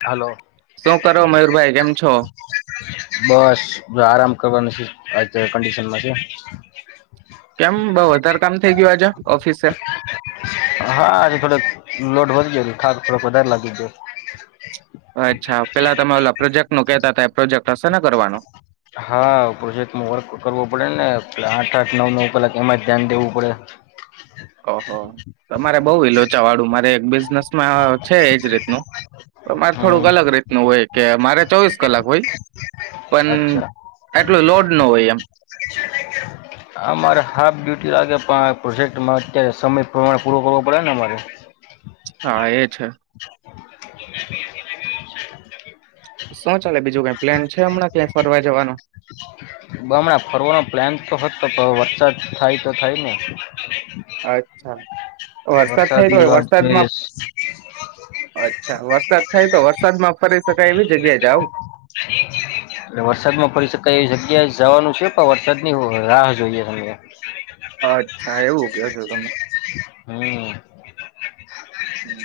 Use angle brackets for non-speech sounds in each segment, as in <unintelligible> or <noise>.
Hello. શું કરો મયુરભાઈ કેમ છો. બસ જો આરામ આજ તો કન્ડિસન છે કેમ બઉ વધારે કામ થઇ ગયું આજે ઓફિસે હા આજે થોડોક લોડ વધી જયો ખા થોડક વધારે લાગી ગાયો હ અચ્છા પેલા તમે લ પ્રોજેક્ટ નું કેહેતા હતા પ્રોજેક્ટ હશે ને કરવાનો. હા પ્રોજેક્ટમાં વર્ક કરવો પડે ને પ આઠ આઠ નવ નવ કલાક એમાં જ ધ્યાન દેવું પડે. હ હા. તમારે બઉુ લોચા વાળું મારે એક બિઝનેસમાં છે એજ રીતનું. મારે થોડુંક હમ અલગ રહે. નું હોય કે મારે ચોવીસ કલાક હોય. પણ અચ્છા આટલું લોડ ન હોય એમ. અમારે હાફ ડ્યુટી લાગે પણ આ પ્રોજેક્ટમાં અત્યારે સમય પ્રમાણે પૂરો કરવો પડે ને અમારે. હા એ છે. શુ ચાલે બીજું કઈ પ્લેન છે હમણાં ક્યાંય ફરવા જવાનું. બમણાં ફરવાનો પ્લાન તો હતો વરસાદ થાય તો થાય ને <inaudible> અચ્છા વરસાદ થઈ વરસાદની ગયો વાટ જોઈએ વરસાદમાં એટલે અચ્છા વરસાદ થાય તો વરસાદ માં ફરી શકાય એવી જગ્યા જાવ એટલે વરસાદ માં ફરી શકાય એવી જગ્યા જવાનું છે પણ વરસાદની રાહ જોઈએ હવે અચ્છા એવું કેશો તમે હમ. હમ.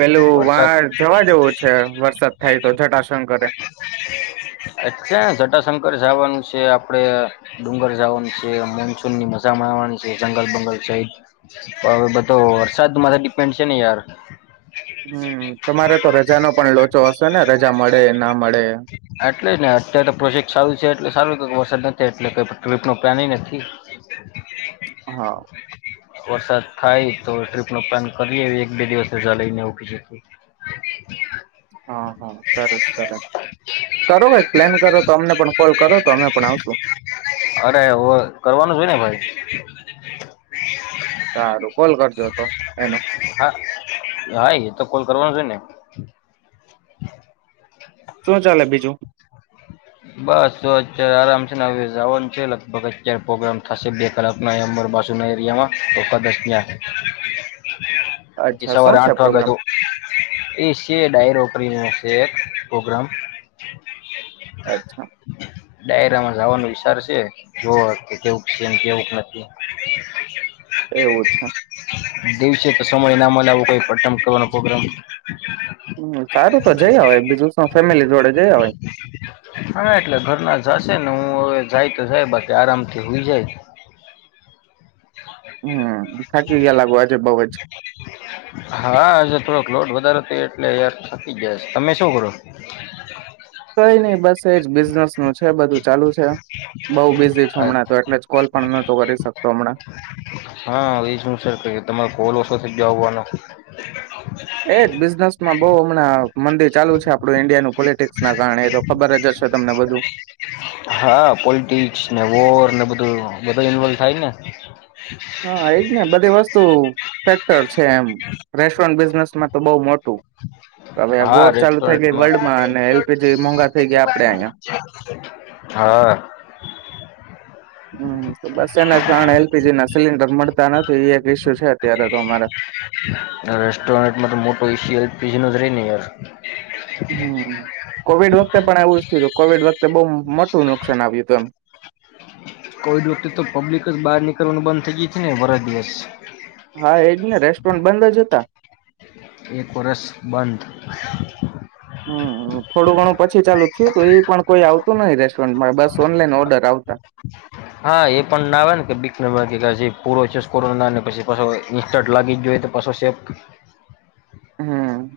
પેલું વરસાદ વાર જવા જેવું છે વરસાદ થાય તો જટાશંકરે એટલે જટાશંકર જવાનું છે આપડણે ડુંગર જવાનું છે મોનસૂનની મજા માણવાની છે જંગલ બંગલ સહિત તો હવે બધો વરસાદ માંથી ડિપેન્ડ છે ને યાર હમ તમારે તો રજાનો પણ લો ચો હશે ને રજા મળે ના મળે એટલે જ ને અત્યારે તો પ્રોસેેક્ટ સારું છે એટલે સારું વરસાદ નથી એટલે કઈ ટ્રીપ નો પ્લાન નથી હા. વરસાદ થાય તો ટ્રીપ નો પ્લાન કરીએ એક બે દિવસ રજા લઈને હા હા સરસ સરસ કરો કઈ પ્લેન કરો તો અમને પણ કોલ કરો તો અમે પણ આવશું. અરે હોય કરવાનું હોય ને ભાઈ. સારું કોલ કરજો તો એનો. હા હા એ તો કોલ કરવો છે ને. શું ચાલે બીજું બસ જો અત્યારે આરામ છે. ને હવે જાવાનું છે લગભગ અત્યારે પ્રોગ્રામ થશે બે કલાકમાં અહ્યા અમારા બાજુ એરિયામા તો કદાચ ત્યાં. એ અચ્છા શું સવારે છે આઠ વાગે પ્રોગ્રામ હતો એ સે ડાયરો. ફ્રી માં શે પ્રોગ્રામ. અચ્છા. ડાયરામાં જવાનો વિચાર છે. જોવ કેવું છે કેવુંક નથી. એ ઓછા. દિવસે તો સમયના મળે આવું કોઈ પટમ કરવાનો પ્રોગ્રામ હમ્મ સારું તો જઈ અવાય બીજું શું ફેમિલી જોડે જઈ અવાય. આ જશે ને હું હવે જાય તો જાય બાકી આરામથી હોઈ જાય. હમ્મ થાકી ગયા લાગો આજ. હા આજે થોડોક લોડ વધારે એટલે યાર થાકી જાય છે તમે શું કરો છો? કાઈ નહી બસ તેજ બિઝનેસ નું છે બધું ચાલુ છે બહુ બિઝી હમણાં તો એટલે જ કોલ પણ નતો કરી શકતો હમણાં. પોતે જવાનો. એજ બિઝનેસમાં બહુ હમણાં મંદી ચાલુ છે આપણું ઈન્ડિયાનું પોલિટિક્સ ના કારણે એ તો ખબર જ હશે. તમને બધું હા. વોર ને બધું ઇનવોલ થાય ને. હા એજ ને બધી વસ્તુ ફેક્ટર છે એમ રેસ્ટોરન્ટ બિઝનેસમાં તો બહુ મોટું હવે આ વોર હા ચાલુ થઇ ગઈ રેસ્ટોરન્ટમાં વર્લ્ડમાં, અને એલ પી જી મોઘા થઇ ગયા આપ હા. હમ્મ તો બસ એના કારણે એલ પી જી ના સિલિન્ડર મળતા નથી એ એક ઈસ્યુ છે અત્યારે તો અમારા. જીનુદ્રી યર. હમમ કોવિડ વખતે પણ આવું જ. તો કોવિડ વખતે બહુ મોટું નુકસાન આયવુ તું એમ. કોવિડ વખતે તો પબ્લિક જ બહાર નીકળવાનું બંધ થઈ ગઈ તી ને બરા દિવસ. હા એજ ને રેસ્ટોરન્ટ બંધ જ હતા, એક વરસ બંધ હ અ થોડું ઘણું પછી ચાલુ થયું તો એ પણ કોઈ આવતું નહીં રેસ્ટોરન્ટ હા એ પણ ના આવે ને કે <unintelligible> <unintelligible> પછી પાછો ઈન્સટન્ટ લાગી ગયો હોય તો પાછો શેપ. હમ્મ.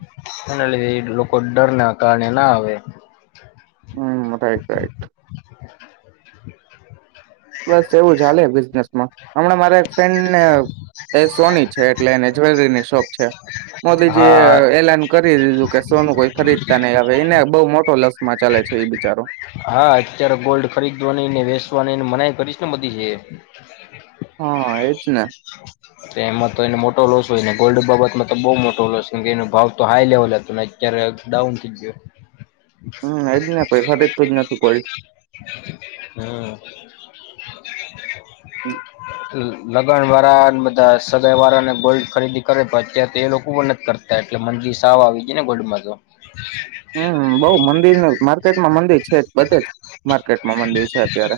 એના લીધે ઈ લોકો ડરના કારણે ના આવે. Hmm, right right. બસ, એવું જ હાલે બિઝનેસમાં. હમણાં મારા એક ફ્રેન્ડને એ સોની છે. એટલે એને જ્વેલરીની શોપ છે. મોદીજી એ હા એલાન કરી દીધું કે સોનું કોઈ ખરીદતા નઈ. હવે એને બઉ મોટો લસમાં ચાલે છે ઈ બિચારો. હા, અત્યારે ગોલ્ડ ખરીદવાની ને વેસવાનીને મનાઈ કરીસ ને મોદીજીએ. હા, એજ ને. તો એમાં તો એનો મોટો લોસ હોય, ને ગોલ્ડ બાબતમાં તો બો મોટો લોસ, કેમ કે એનો ભાવ તો હાઈ લેવલ હતો ને અત્યારે ડાઉન થઈ ગયો. હમ્મ. એજ ને. કોઈ ખરીદતું જ નથી ગોલ્ડ. હમ હમ્મ. લગન વાળાન બધા સગાઈ વાળા ને ગોલ્ડ ખરીદી કરે પણ અત્યારે તો એ લોકોય નથી કરતા એટલે મંદી સાવ આવી ગઈ ને ગોલ્ડ માં તો. હમ્મ. બહ મંદીનું માર ર્કેટમાં મંદી છે જ બધે જ માર્કેટ મા મંદી છે અત્યારે.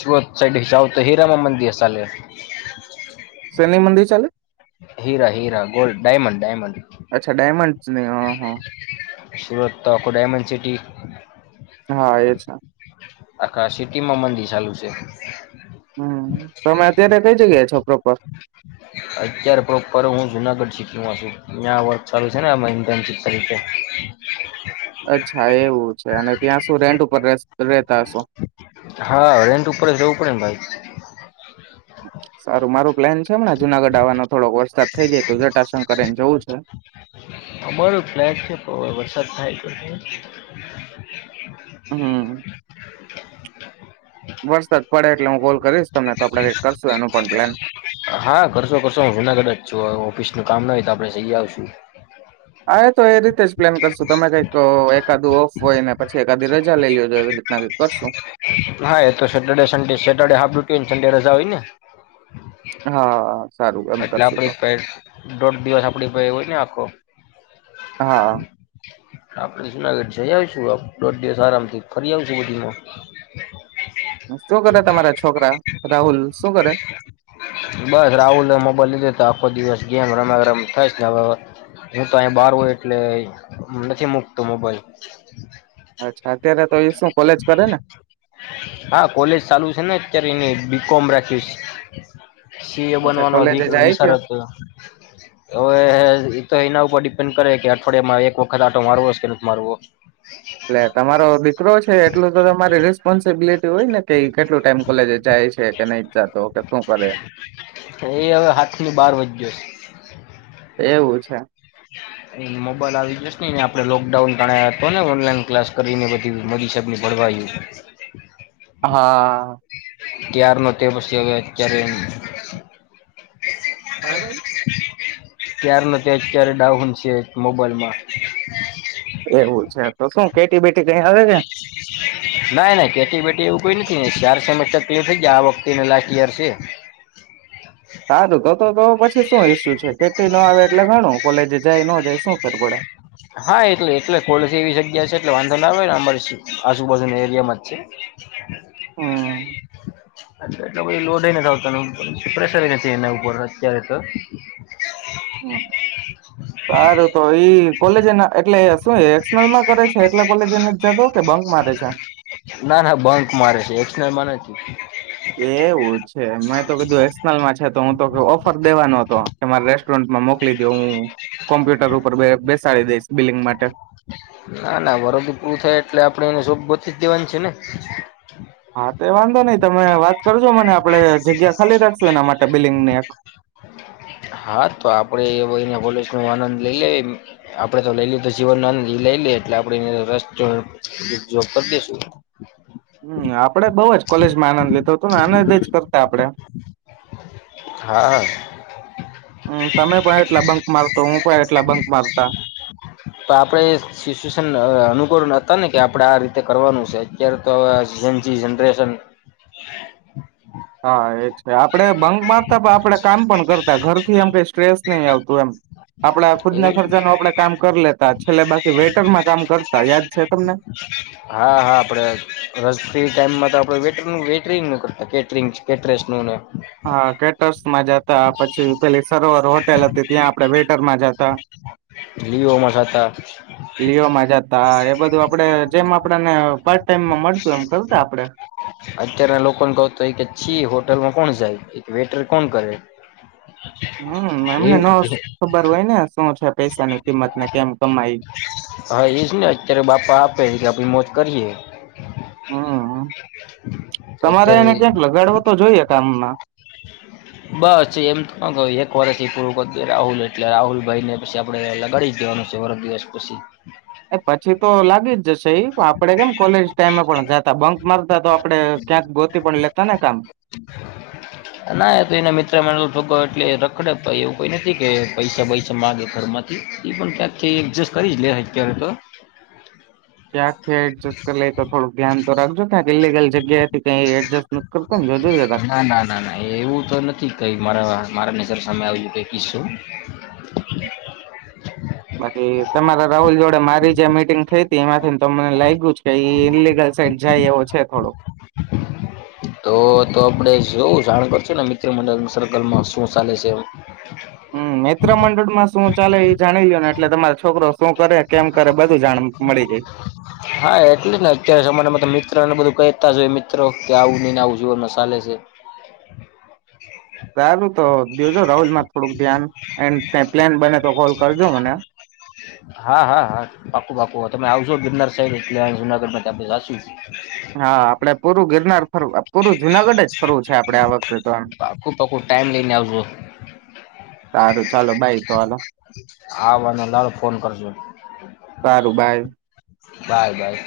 સુરત સાઈડે ચાલતે હિરામા મંદિર ચાલે. શેની મંદિર ચાલે? હીરા હીરા ગોલ્ડ ડાયમંડ ડાયમંડ. સ્ને હ હ. સુરત તો આખુ ડાયમંડ સિટી. હા એજ. આખા સિટીમાં મંદી ચાલુ છે. હમ તમે અત્યારે કઈ જગ્યાએ છો? પ્રોપર? અત્યારે પ્રોપર હું જુનાગઢ સીટીમાં છું ત્યાં વર્ગ ચાલુ છે ને <unintelligible> અચ્છા એવું. અને ત્યાં શું રેન્ટ ઉપર રેતા હશો. હા રેન્ટ ઉપર જ રેવું પડે ને ભાઈ. સારું મારું પ્લેન છે હમણા જુનાગઢ આવવાનો થોડોક વરસાદ થઇ જાય તો જટાશંકર એને જવું છે. અમારો ફ્લેટ છે વરસાદ થાય તો હમ. વરસાદ પડે એટલે હું કોલ કરીશ. તમને તો આપડે કઈ કરશું આનું પણ પ્લાન. હા કરશો કરશો હું જુનાગઢ જ છું ઓફિસ નું કામ નય તો આપડે જઈ આવશું. હા એ તો એ રીતે જ પ્લેન કરશું તમે કઈક એકાદું ઓફ હોય ને પછી એકાદી રજા લઈજો એવી રીતના કઈક કરશું હા એ તો સેટરડે સડે સટરડે હાફ ડૂટી ન સન્ડે રજા હોય ને. હા. સારું એમ એટલે કરશું તો આપડી પાહે દોઢ દિવસ આપડી ભાઈ હોય ને આખો. હા આપણે જુનાગઢ જઈ આવીશું દોઢ દિવસ આરામથી ફરી આવશું બધીમાં શું કરે તમારા છોકરા રાહુલ શું કરે બસ રાહુલ મોબાઈલ લીધો તો આખો દિવસ ગેમ રમા ગરમ થાય ને હવે હું તો અહી બહાર એટલે નથી મુકતો મોબાઈલ અચ્છા અત્યારે તો એ શું કોલેજ કરે ને બિકમ રાખીશ સી એ અચ્છા બનવાનો વિસ કોલેજે જાય કે વર્ષ થયાં હવે એના ઉપર ડિપેન્ડ કરે કે અઠવાડિયામાં એક વખત આટો મારવો કે નથી મારવો એટલે તમારો દીકરો છે એટલું તો તમારી રિસ્પોન્સિબિલિટી હોય ને કે કેટલું ટાઈમ કોલેજ જાય છે કે નઈ જતો કે શું કરે એ હવે હાથની બહાર વધજો છે એવું છે એ મોબાઈલ આવી જશે ને આપે લોકડાઉન ત હતો ને ઓનલાઈન ક્લાસ કરીને બધી મરી સાબની ભણવા હા ત્યાર નો તેર પછી આવ કેયા રે ક્યાર નથી તે અત્યારે ડાઉન છે મોબાઈલમાં એવું છે તો શું ખટી બેટી કઈ આવે છે ના ના કેટી બેટી એવું કોઈ નથી શાર સસ્ટર તકલીફ થઈ ગયા આ વખતે લાસ્ટ ઈયર છે સારું તો તો તો પછી શું હ કેટલી ન આવે એટલે ઘણું કોલેજ જાય ન જયસ કરરબડા <inaudible> હા એટલે એટલે કોલસી એવી જગ્યા છે એટલે વાંધો ના આવે ને અમારી આજુબાજુના એરિયામાં જ છે હા એટલે લોડ નથી આવતા પી પ્રેશર નથી એના ઉપર અત્યારે તો તાર તો એ કોલેજ એ એટલે શું એક્લમાં કરે છે એટલે કોલેજને જતો કે બંક મારે છે ના ના બંક મારે છે એક્સ નામાં નથી એવું છે મેં તો કીધું એસનલમાં છે તો હું તો ઓફર દેવાનો હતો કે મારે રેસ્ટોરન્ટમાં મોકલી દ હું કોમ્પ્યુટર ઉપર બેસાડી દઈશ બિલિંગ માટે ના ના વરડી પૂરું થાય એટલે આપે એને શોપ બતી જ દેવાની છે ને હા તો વાંધો નહીિ તમે વાત કરજો મને આપણે જગ્યા ખાલી રાખશું એના માટે બિલ્ડિંગની એક હા તો આપડે એ એનાલે નો આનંદ લઈ લે આપડે તો લઈ લ તો જીવન નો આનંદ લઈ લે એટલે આપે એબ કરી દેશું હમ આપડે બઉ જ કોલેજમાં આનંદ લેતો તો આનદ જ કરતા આપડે હા હ હમ તમે પણ એટલા બંક મારતો હું એટલા બંક મારતા તો આપડે સિચ્યુએશન અનુકરણ હતા ને કે આપડે આ રીતે કરવાનું છે અત્યારે તોવે જનજી જનરેશન હા એ જ આપડણે ભંક મારતા પણ આપણેે કામ પણ કરતા ઘરથી એમ કઈ સ્ટ્રેસ નહી આવતું એમ આપડા ખુદના એવું ખર્ચાનું આપણેે કામ કરી લેતા છેલ્લે બાકી વેટરમાં કામ કરતા યાદ છે તમને હા હા કે કેટરિંગ નું કરતા કેટરંગ કેટરેર્રનુંને એવુ હા કેટર્સમાં જતા પછી પેલી સરોવર હોટેલ હતી ત્યાં આપણે વેટરમાં જતા લીઓમાં થતા લિઓમાં જતા એ બધું આપણે જેમ આપને પાર્ટ ટાઈમમાં મળતું એમ કરતાડે અત્યારના લોકોને કહ તો હોય કેછી હોટલમાં કોણ જાય એક વેટર કોણ કરે હમ એ એમને ન ખબર હોય ને શું છે પૈસાની કિંમત ને કેમ કમાય હા એજ ને અત્યારે બાપા આપે કે આપડી મોજ કરીએ હમ તમારે એને અત્યારે ક્યાંક લગાડવો તો જોઈએ કામ બસ એમ એક વર્ષ ઈ પૂરું કરીદે રાહુલ એટલે રાહુલ ભાઈ ને પછી આપણે લગાડી જવાનું છે વર્ગ દિવસ પછી એ પછી તો લાગી જ જશે આપડે કેમ કોલેજ ટાઈમે પણ જાતા બંક મારતા તો આપડે ક્યાંક ગોતી પણ લેતા ને કામ ના તો એના મિત્ર મ થો એટલે રખડે એવું કોઈ નથી કે પૈસા પૈસા માગે ઘર માંથી એ પણ ત્યાંકથી એડજસ્ટ કરી જ લે અત્યારે તો ક્યાંક થી એડજસ્ટ કરી લે તો થોડું ધ્યાન તો રાખજો ક્યાં ઇિગલ જગ્યા થી કઈ એડજસ્ટ નથી કરતો ને જોજો જરાક ના ના ના ના એવું તો નથી કઈ મારા મારા નજર સામે આવું કઈ કીશો બાકી તમારા રાહુલ જોડે મારી જે મીટિંગ થઈ હતી એમાંથી તો મને લાગ્યું જ કે ઈલિગલ સાઈડ જાય એવો છે થોડો આપણે જોવુંશે જાણ કરશું ને મિત્ર મંડળ સર્કલમાં શું ચાલે છે હમ મિત્ર મંડળમાં શું ચાલે એ જાણી લોયો ને એટલે તમારો છોકરો શું કરે કેમ કરે બધું જાણ મળી જાય હા એટલે ને અત્યારે જમાનામાં તો મિત્ર ને બધું કહેતા હોએ મિત્રો કે આવું ને આવું જો ન સક હાલે છે સારું તો જોજો રાહુલ માં થોડુંક ધ્યાન એન્ડ ક પ્લેન બને તો કોલ કરજો મને જો ગિરનાર સઈદ એટલે જુનાગઢ માં આપદે જાસૂસ હા આપડે પૂરું ગિરનાર ફર પૂરું જુનાગઢ જ ફરવું છે આપડે આ વખતે તો આ પાકું પાકું ટાઈમ લઈને આવજો સારું ચાલો બાઈ તો હાલો હાને લાડ ફોન કરજો સારું બાઈ. Bye bye.